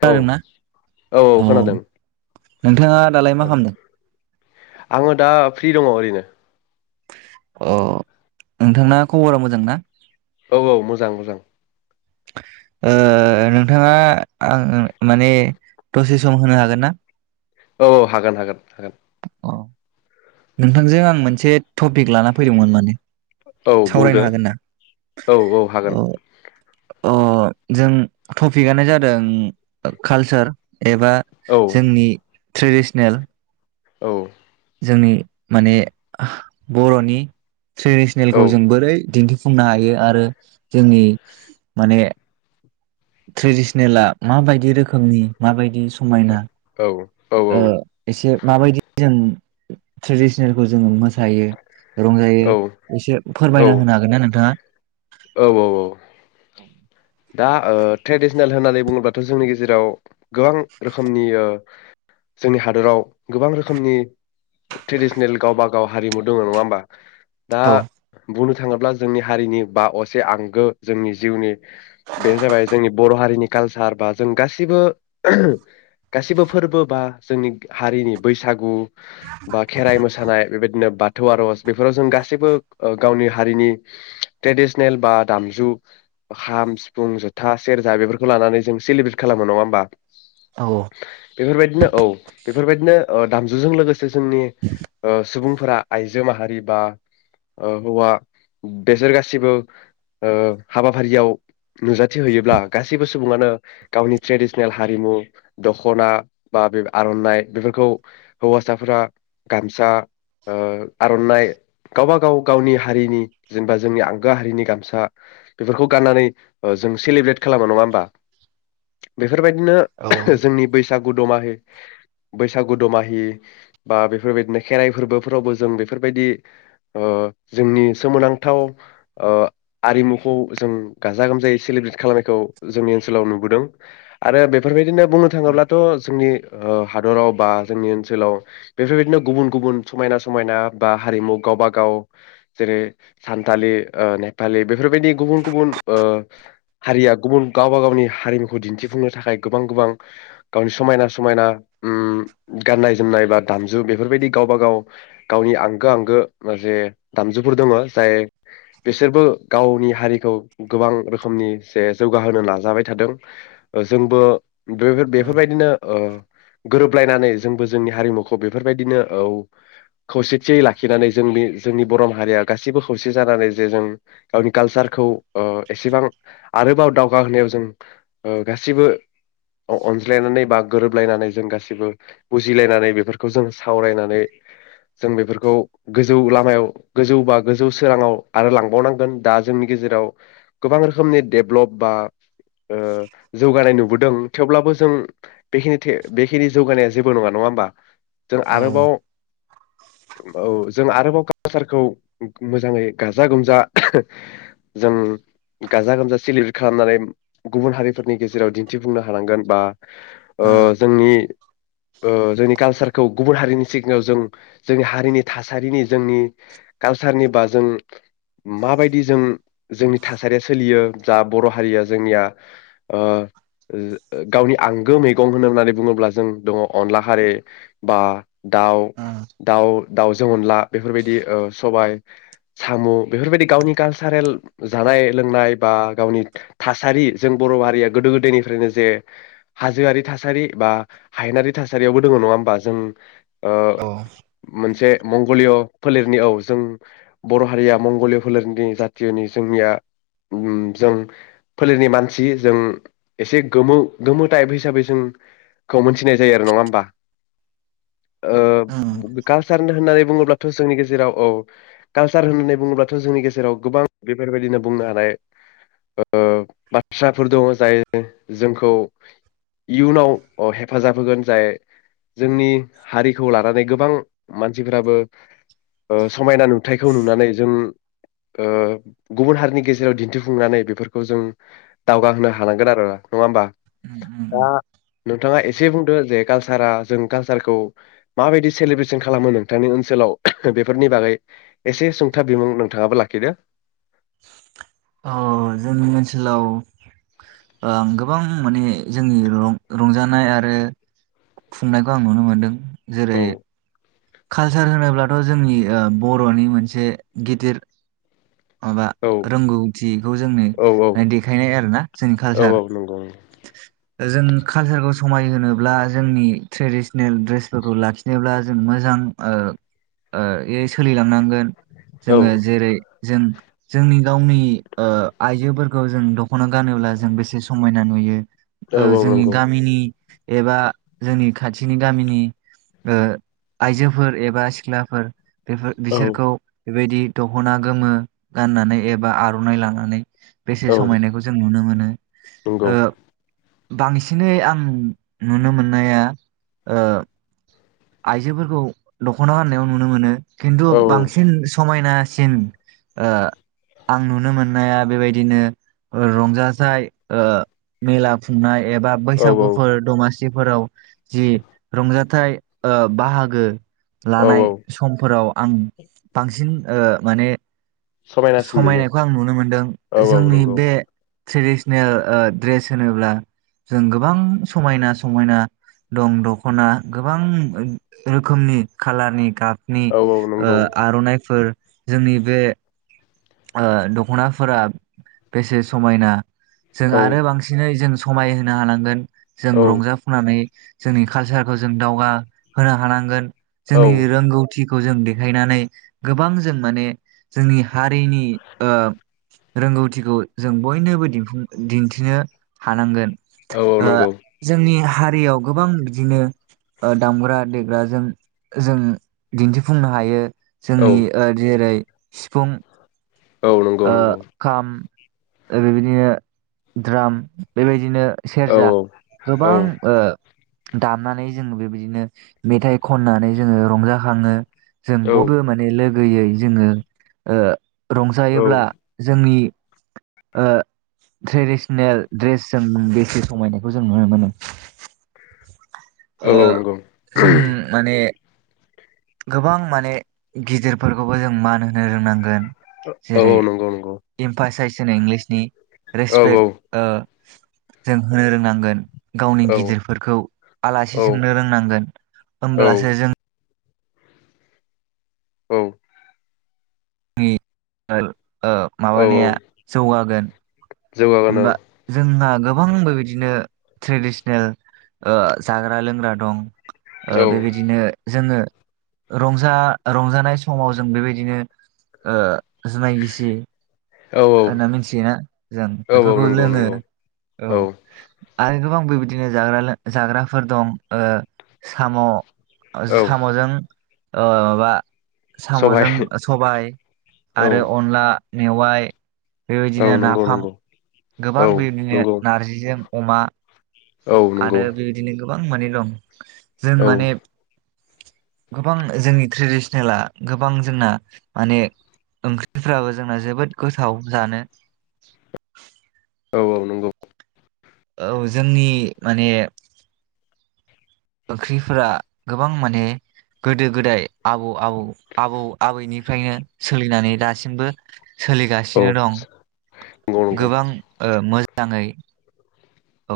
औ खोनादोंना औ नोंथाङा दालाय औ मा खालामदों? आङो दा फ्रि दङ ओरैनो अ नोंथांना खबरा मोजां ना? औ औ मोजां मोजां ओ नोंथाङा आं ओं माने दसे सम होनो हागोन ना? औ औ हागोन हागोन हागोन। औ नोंथांजों आं मोनसे टपिक लाना फैदोंमोन माने औ सावरायनो बुंदो हागोन ना औ औ अ हागोन। अ जों टपिकआनो जादों कालचार एबा औ जोंनि ट्रेडिसनेल औ जोंनि माने आं बरनि औ ट्रेडिसनेलखौ जों बोरै दिन्थि फुंनो हायो आरो जोंनि माने ट्रेडिसनेला माबायदि रोखोमनि माबायदि समायना ओ एसे माबायदि जों ट्रेडिसनेलखौ जोङो मोसायो रंजायो औ एसे फोरमायना होनो हागोन ना नोंथाङा? औ औ औ दा ओ ट्रेडिसनेल होननानै बुङोब्लाथ जोंनि गेजेराव गोबां रोखोमनि ओ जोंनि हादराव गोबां रोखोमनि ट्रेडिसनेल गावबा गाव हारिमु दङ नङा होमबा? दा औ बुंनो थाङोब्ला जोंनि हारिनि बा असे आंगो जोंनि जिउनि बेनो जाबाय जोंनि बर हारिनि कालचार बा जों गाैबो गाैबो फोरबो बा जोंनि हारिनि बैसागु बा खेराइ मोसानाय बेबायदिनो बाथौ आरज बेफोराव जों गासैबो गावनि हारिनि ट्रेडिसनेल बा दामजु खामस सिफुं जथा सेरजा बेफोरखौ लानानै जों सेलिब्रेट खालामो नङा होमबा? औ बेफोरबायदिनो औ बेफोरबायदिनो दामजुजों लोगोसे जोंनि सुबुंफोरा आइजो माहारि बा हौवा बेसोर गासिबो हाबाफारियाव नुजाथि हैयोब्ला गासैबो सुबुङानो गावनि ट्रेडिसनेल हारिमु दखना बा बे आरनाइ बेफोरखौ हौवासाफोरा गामसा आरनाइ गावब गाव गावनि हारिनि जेनेबा जोंनि आंगो हारिनि गामसा बेफोरखौ गाननानै जों सेलिब्रेट खालामो नङा होमबा? बेफोरबायदिनो औ जोंनि बैसागु दमाहि बैसागु दमाहि बा बेफोरबायदिनो खेराइ फोरबोफोरावबो जों बेफोरबायदि जोंनि सोमोनांथाव आरिमुखौ जों ग गाजा गोमजायै सलिब्रेट खालामनायखौ जोंनि ओनसोलाव नुबोदों आरो बेफोरबायदिनो बुंनो थाङोब्लाथ जोंनि हादराव बा जोंनि ओनसोलाव बेफोरबायदिनो गुबुन गुबुन समायना समायना बा हारिमु गावबाागाव जेरै सानथालि नेपालि बेफोरबायदि गुबुन गुबुन हारिया गुबुन गावबा गावनि हारिमुखौ दिन्थिफुंनो थाखाय गोबां गोबां गावनि समायना समायना गाननाय जोमनाय बा दामजु बेफोरबायदि गावबा गाव गावनि आंगो आंगो मोन जे दामजुफोर दङ जाय बिसोरबो गावनि हारिखौ गोबां रोखोमनि जे जौगाहोनो नाजाबाय थादों जोंबो बे बेफोरबायदिनो गोरोबलायनानै जोंबो जोंनि हारिमुखौ बेफोरबायदिनो खौसेथियै लाखिनानै जोंनि जोंनि बर माहारिया गाससिबो खौसे जानानै जे जों गावनि कालसारखौ एसेबां आरोबाव दावगा होनोनायाव जों गाैबो अनज्लायनानै बा गोरोबलायनानै जों गाैबो बुजिलायनानै बेफोरखौ जों सावरायनानै जों बेफोरखौ गोजौ लामायाव गोजौ बा गोजौ सोराङाव आरो लांबावनांगोन दा जोंनि गेजेराव गोबां रोखोमनि डेभलप बा जौगानाय नुबो दों थेवब्लाबो जों बेखिनि जौगानाया जेबो नङा नङा होमबा जों औ आरोबाव औ जों आरोबाव कालसारखौ मोजाङै गाजा गोमजा जों गाजा गोमजा सलिब्रेट खालामनानै गुबुन हारिफोरनि गेजेराव दिन्थिफुंनो हानांगोन बा जोंनि जोंनि कालसारखौ गुबुन हारिनि सिगाङाव जों जोंनि हारिनि थासारिनि जोंनि कालसारनि बा जों माबायदि जों जोंनि थासारिया सोलियो जा बर हारिया जोंनिया गावनि आंगो मैगं होनो होननानै बुङोब्ला जों दङ अनला खारि बा दाउ दाउ दाउजों अनला बेफोरबायदि सबाय साम बेफोरबायदि गावनि कालसारेल जानाय लोंनाय बा गावनि थासारि जों बर हारिया गोदो गोदायनिफ्रायनो जे हाजोआरि थासारि बा हायेनारि थासारियावबो दङ नङा होमबा जों औ मोनसे मंगलिय फोलेरनि औ जों बर हारिया मंगलिय फोलेरनि जातियनि जोंनिया जों फोलेरनि मानसि जों एसे गोमो गोमो टाइप हिसाबै जोंखौ मोनथिनाय जायो आरो नङा होमबा कालसार होननानै बुङोब्लाथ जोंनि गेजेराव औ कालसार होननानै बुङोब्लाथ जोंनि गेजेराव गोबां बेफोरबायदिनो बुंनो हानाय बाथ्राफोर दङ जाय जोंखौ इयुनाव हेफाजाब होगोन जाय जोंनि हारिखौ लानानै गोबां मानसिफोराबो समायना नुथायखौ नुनानै जों गुबुन हारिनि गेजेराव दिन्थिफुंनानै बेफोरखौ जों दावगा होनोनो हानांगोन आरो नङा होमबा दा नोंथाङा एसे बुंदो जे कालसारा जों कालसारखौ माबायदि सेलेब्रेसन खालामो नोंथांनि ओनसोलाव बेफोरनि बागै एसे सुंथाब बिमुं नोंथाङाबो लाखिदो जोंनि ओनसोलाव आ गोबां माने जोंनि रंजानाय आरो खुंनायखौ आं नुनो मोनदों जेरै औ कालचार होनोब्लाथ जोंनि बरनि मोनसे गिदिर माबा औ रोंगौथिखौ जोंनो औ औ देखायनाय आरो ना जोंनि औ कालचार औ नंगौ जों कालसारखौ समायहोब्ला जोंनि ट्रेडिसनेल ड्रेसफोरखौ लाखिनोब्ला जों मोजां सोलिलांनांगोन औ जोङो जेरै जों जोंनि गावनि ओ आइजोफोरखौ जों दखना गानोब्ला जों बेसे समायना नुयो ओ औ औ जोंनि नंगौ गामिनि एबा जोंनि खाथिनि गामिनि ओ आइजोफोर एबा सिख्लाफोर औ बिसोरखौ बेबायदि द'खना गोमो गाननानै एबा आरनाइ लानानै बेसे औ समायनायखौ जों नुनो मोनो। नंगौ। ओ बांसिनै आं नुनो मोननाया ओ आइजोफोरखौ द'खना गाननायाव नुनो मोनो। खिन्थु औ बांसिन समाय ना सिन ओ आं नुनो मोननाया बेबायदिनो रंजाजाइ ओ मेला खुंनाय एबा औ औ बैसागुफोर दमासि। सिफोराव जि रंजाथाइ ओ बाहागो औ लानाय औ समफोराव आं बांसिन ओ माने समायनासिन नुयो समायनायखौ आं नुनो मोनदों औ औ जोंनि नंगौ बे ट्रेडिसनेल ओ ड्रेस होनोब्ला जों गोबां समायना समायना दं द'खना गोबां रोखोमनि खालारनि गाबनि औ औ ओ नंगौ आर'नाइफोर जोंनि बे ओ दख'नाफोरा बेसे समायना जों औ आरो बांसिनै जों समायहोनो हानांगोन जों औ रंजाफुनानै जोंनि कालसारखौ जों दावगा होनो हानांगोन। औ जोंनि रोंगौथिखौ खौ जों देखायनानै गोबां जों माने जोंनि हा रिनि ओ रोंगौथिखौ जों बयनोबो दिनफुं दिन्थिनो हानांगोन। औ औ ओ नंगौ जोंनि हारियाव गोबां बिदिनो ओ दामग्रा देग्राजों जों दिन्थिफुंनो हायो। जोंनि औ ओ जेरै सिफुं औ नंगौ ओ नंगौ खाम बेबायदिनो द्राम बेबायदिनो औ सेरजा औ गोबां ओ दामनानै जों बेबायदिनो मेथाइ खननानै जोङो रंजाखाङो। जों औ बयबो माने लोगो गोयै जोङो ओ रं औ जायोब्ला जोंनि ओ ट्रेडिसनेल ड्रेसजों बेसे समायनायखौ जों नुनो मोनो। औ ओ औ नंगौ जों माने गोबां माने गिदिरफोरखौबो जों मान होनो रोंनांगोन। ओ जेरै औ नंगौ नंगौ। [unintelligible] इंलिसनि औ औ रेसपेक्ट ओ जों होनो रोंनांगोन। गावनि औ गिदिरफोरखौ आलासि सोंनो रोंनांगोन औ होमब्लासो जों। औ। [unintelligible] ओ औ माबानाया जौगागोन। जौगागोनां होमबा जोंहा। गोबांबो बिदिनो ट्रेडिसनेल ओ जाग्रा लोंग्रा दं। ओ औ बेबायदिनो जोङो। रंजा रंजानाय समाव जों बेबायदिनो ओ। जुमाय गिसि। औ होनना मिथियोना जों औ औ बेफोरखौ नंगौ लोङो नंगौ औ आरो। गोबां बेबायदिनो जाग्रा लों जाग्राफोर दं ओ साम। औ सामजों। [unintelligible] माबा । सबाय सामजों सबाय औ आरो अनला। मेवाय। औ बेबायदिनो नंगौ नाफाम नंगौ औ गोबां बेबायदिनो नंगौ नारजिजों। अमा। औ नंगौ आरो बेबायदिनो। गोबां मानि दं। जों औ माने। गोबां जोंनि ट्रेडिसनेला गोबां जोंना माने ओंख्रिफ्राबो जोंना जोबोद गोथाव जानो। औ औ नंगौ। औ जोंनि माने। ओंख्रिफोरा गोबां माने गोदो गोदाय आबौ आबौ आबौ आबैनिफ्रायनो सोलिनानै दासिमबो। सोलिगासिनो औ दं नंगौ नंगौ गोबां ओ मोजां। जाङै। औ।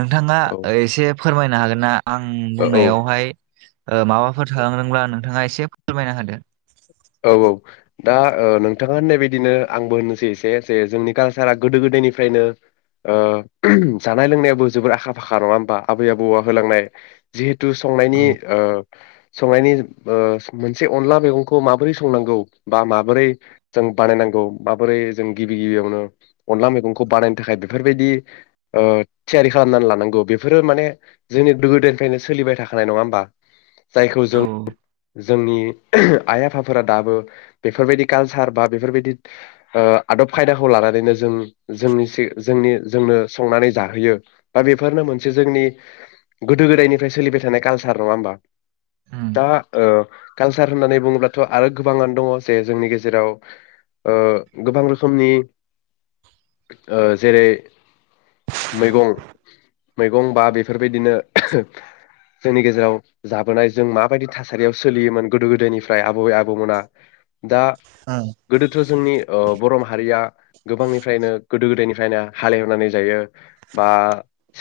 नोंथाङा औ एसे। फोरमायनो हागोन ना। आं औ बुंनायावहाय। ओ माबाफोर थालांदोंब्ला नोंथाङा एसे फोरमायना होदो। औ औ दा ओ नोंथाङा होननाय बायदिनो आंबो होननोसै एसे जे जोंनि कालसारा गोदो गोदायनिफ्रायनो ओ जानाय लोंनायावो जोबोर आखा फाखा नङा होमबा आबै आबौआ होलांनाय जि थु संनायनि औ ओ संनायनि ओ मोनसे अनला मैगंखौ खौ माबोरै संनांगौ बा माबोरै जों बानायनांगौ माबोरै जों गिबि गिबियावनो अनला मैगंखौ बानायनो थाखाय बेफोरबायदि ओ थियारि खालामनानै लानांगौ बेफोरो माने जोंनि गोदोनिफ्रायनो सोलिबाय थाखानाय नङा होमबा? जायखौ औ जों उम जोंनि आइ आफाफोरा दाबो बेफोरबायदि कालसार बा बेफोरबायदि ओ आदब खायदाखौ लानानैनो जों जोंनिसो जोंनि जोंनो संनानै जाहोयो बा बेफोरनो मोनसे जोंनि गोदो गोदायनिफ्राय सोलिबाय थानाय कालसार नङा होमबा? दा ओ कालसार होननानै बुं ब्लाथ' गोबाङ दङ जे जोंनि गेजेराव ओ गोबां रोखोमनि ओ जेरैै मैगं मैगं बा बेफोरबायदिनो जोंनि गेजेराव जाबोनाय जों माबायदि थासारियाव सोलियोमोन गोदो गोदायनि फ्राय आबै आबौ मोना दा ओं गोदोथ' जोंनि ओ बर' माहारिया गोबांनिफ्रायनो गोदो गोदायनि फ्रायनो हालेवनानै जायो बा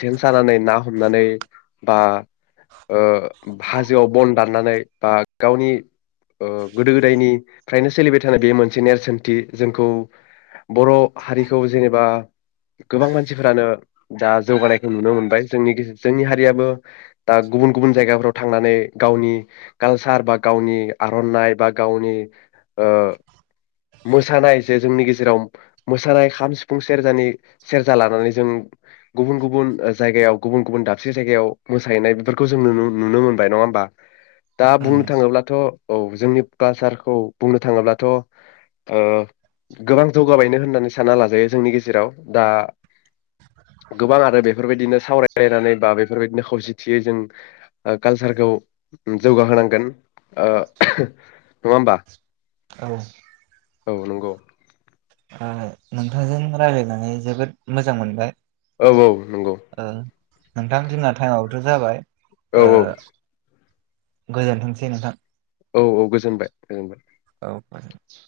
सेन सानानै ना हमनानै बा ओ हाजोआव बन दाननानै बा गावनि ओ गोदो गोदायनि फ्रायनो सोलिबाय थानाय बे मोनसे नेरसोनथि जोंखौ बर' हारिखौ जेनेबा गोबां मानसिफोरानो दा जौगानायखौ नुनो मोनबाय। जोंनि जोंनि हारियाबो दा गुबुन गुबुन जायगाफ्राव थांनानै गावनि कालसार बा गावनि आर'नाइ बा गावनि ओ मोसानाय जे जोंनि गेजेराव मोसानाय खाम सिफुं सेरजानि सेरजा लानानै जों गुबुन गुबुन जायगायाव गुबुन गुबुन दाबसे जायगायाव मोसाहैनाय बेफोरखौ जों नु-नुनो मोनबाय नङा होमबा? दा उम बुंनो थाङोब्लाथ' औ जोंनि कालसारखौ बुंनो थाङोब्लाथ' ओ गोबां जौगाबायनो होननानै सानना लाजायो जोंनि गेजेराव दा गोबां आरो बेफोरबायदिनो सावरायलायनानै बा बेफोरबायदिनो खौसेथियै जों कालसारखौ जौगाहोनांगोन। ओ नङा होमबा? औ औ नंगौ। ओ नोंथांजों रायलायनानै जोबोद मोजां मोनबाय। औ औ नंगौ। ओ नोंथां जोंना टाइमाबोथ' जाबाय। औ ओ गोजोनथोंसै नोंथां। औ औ गोजोनबाय गोजोनबाय। औ [unintelligible]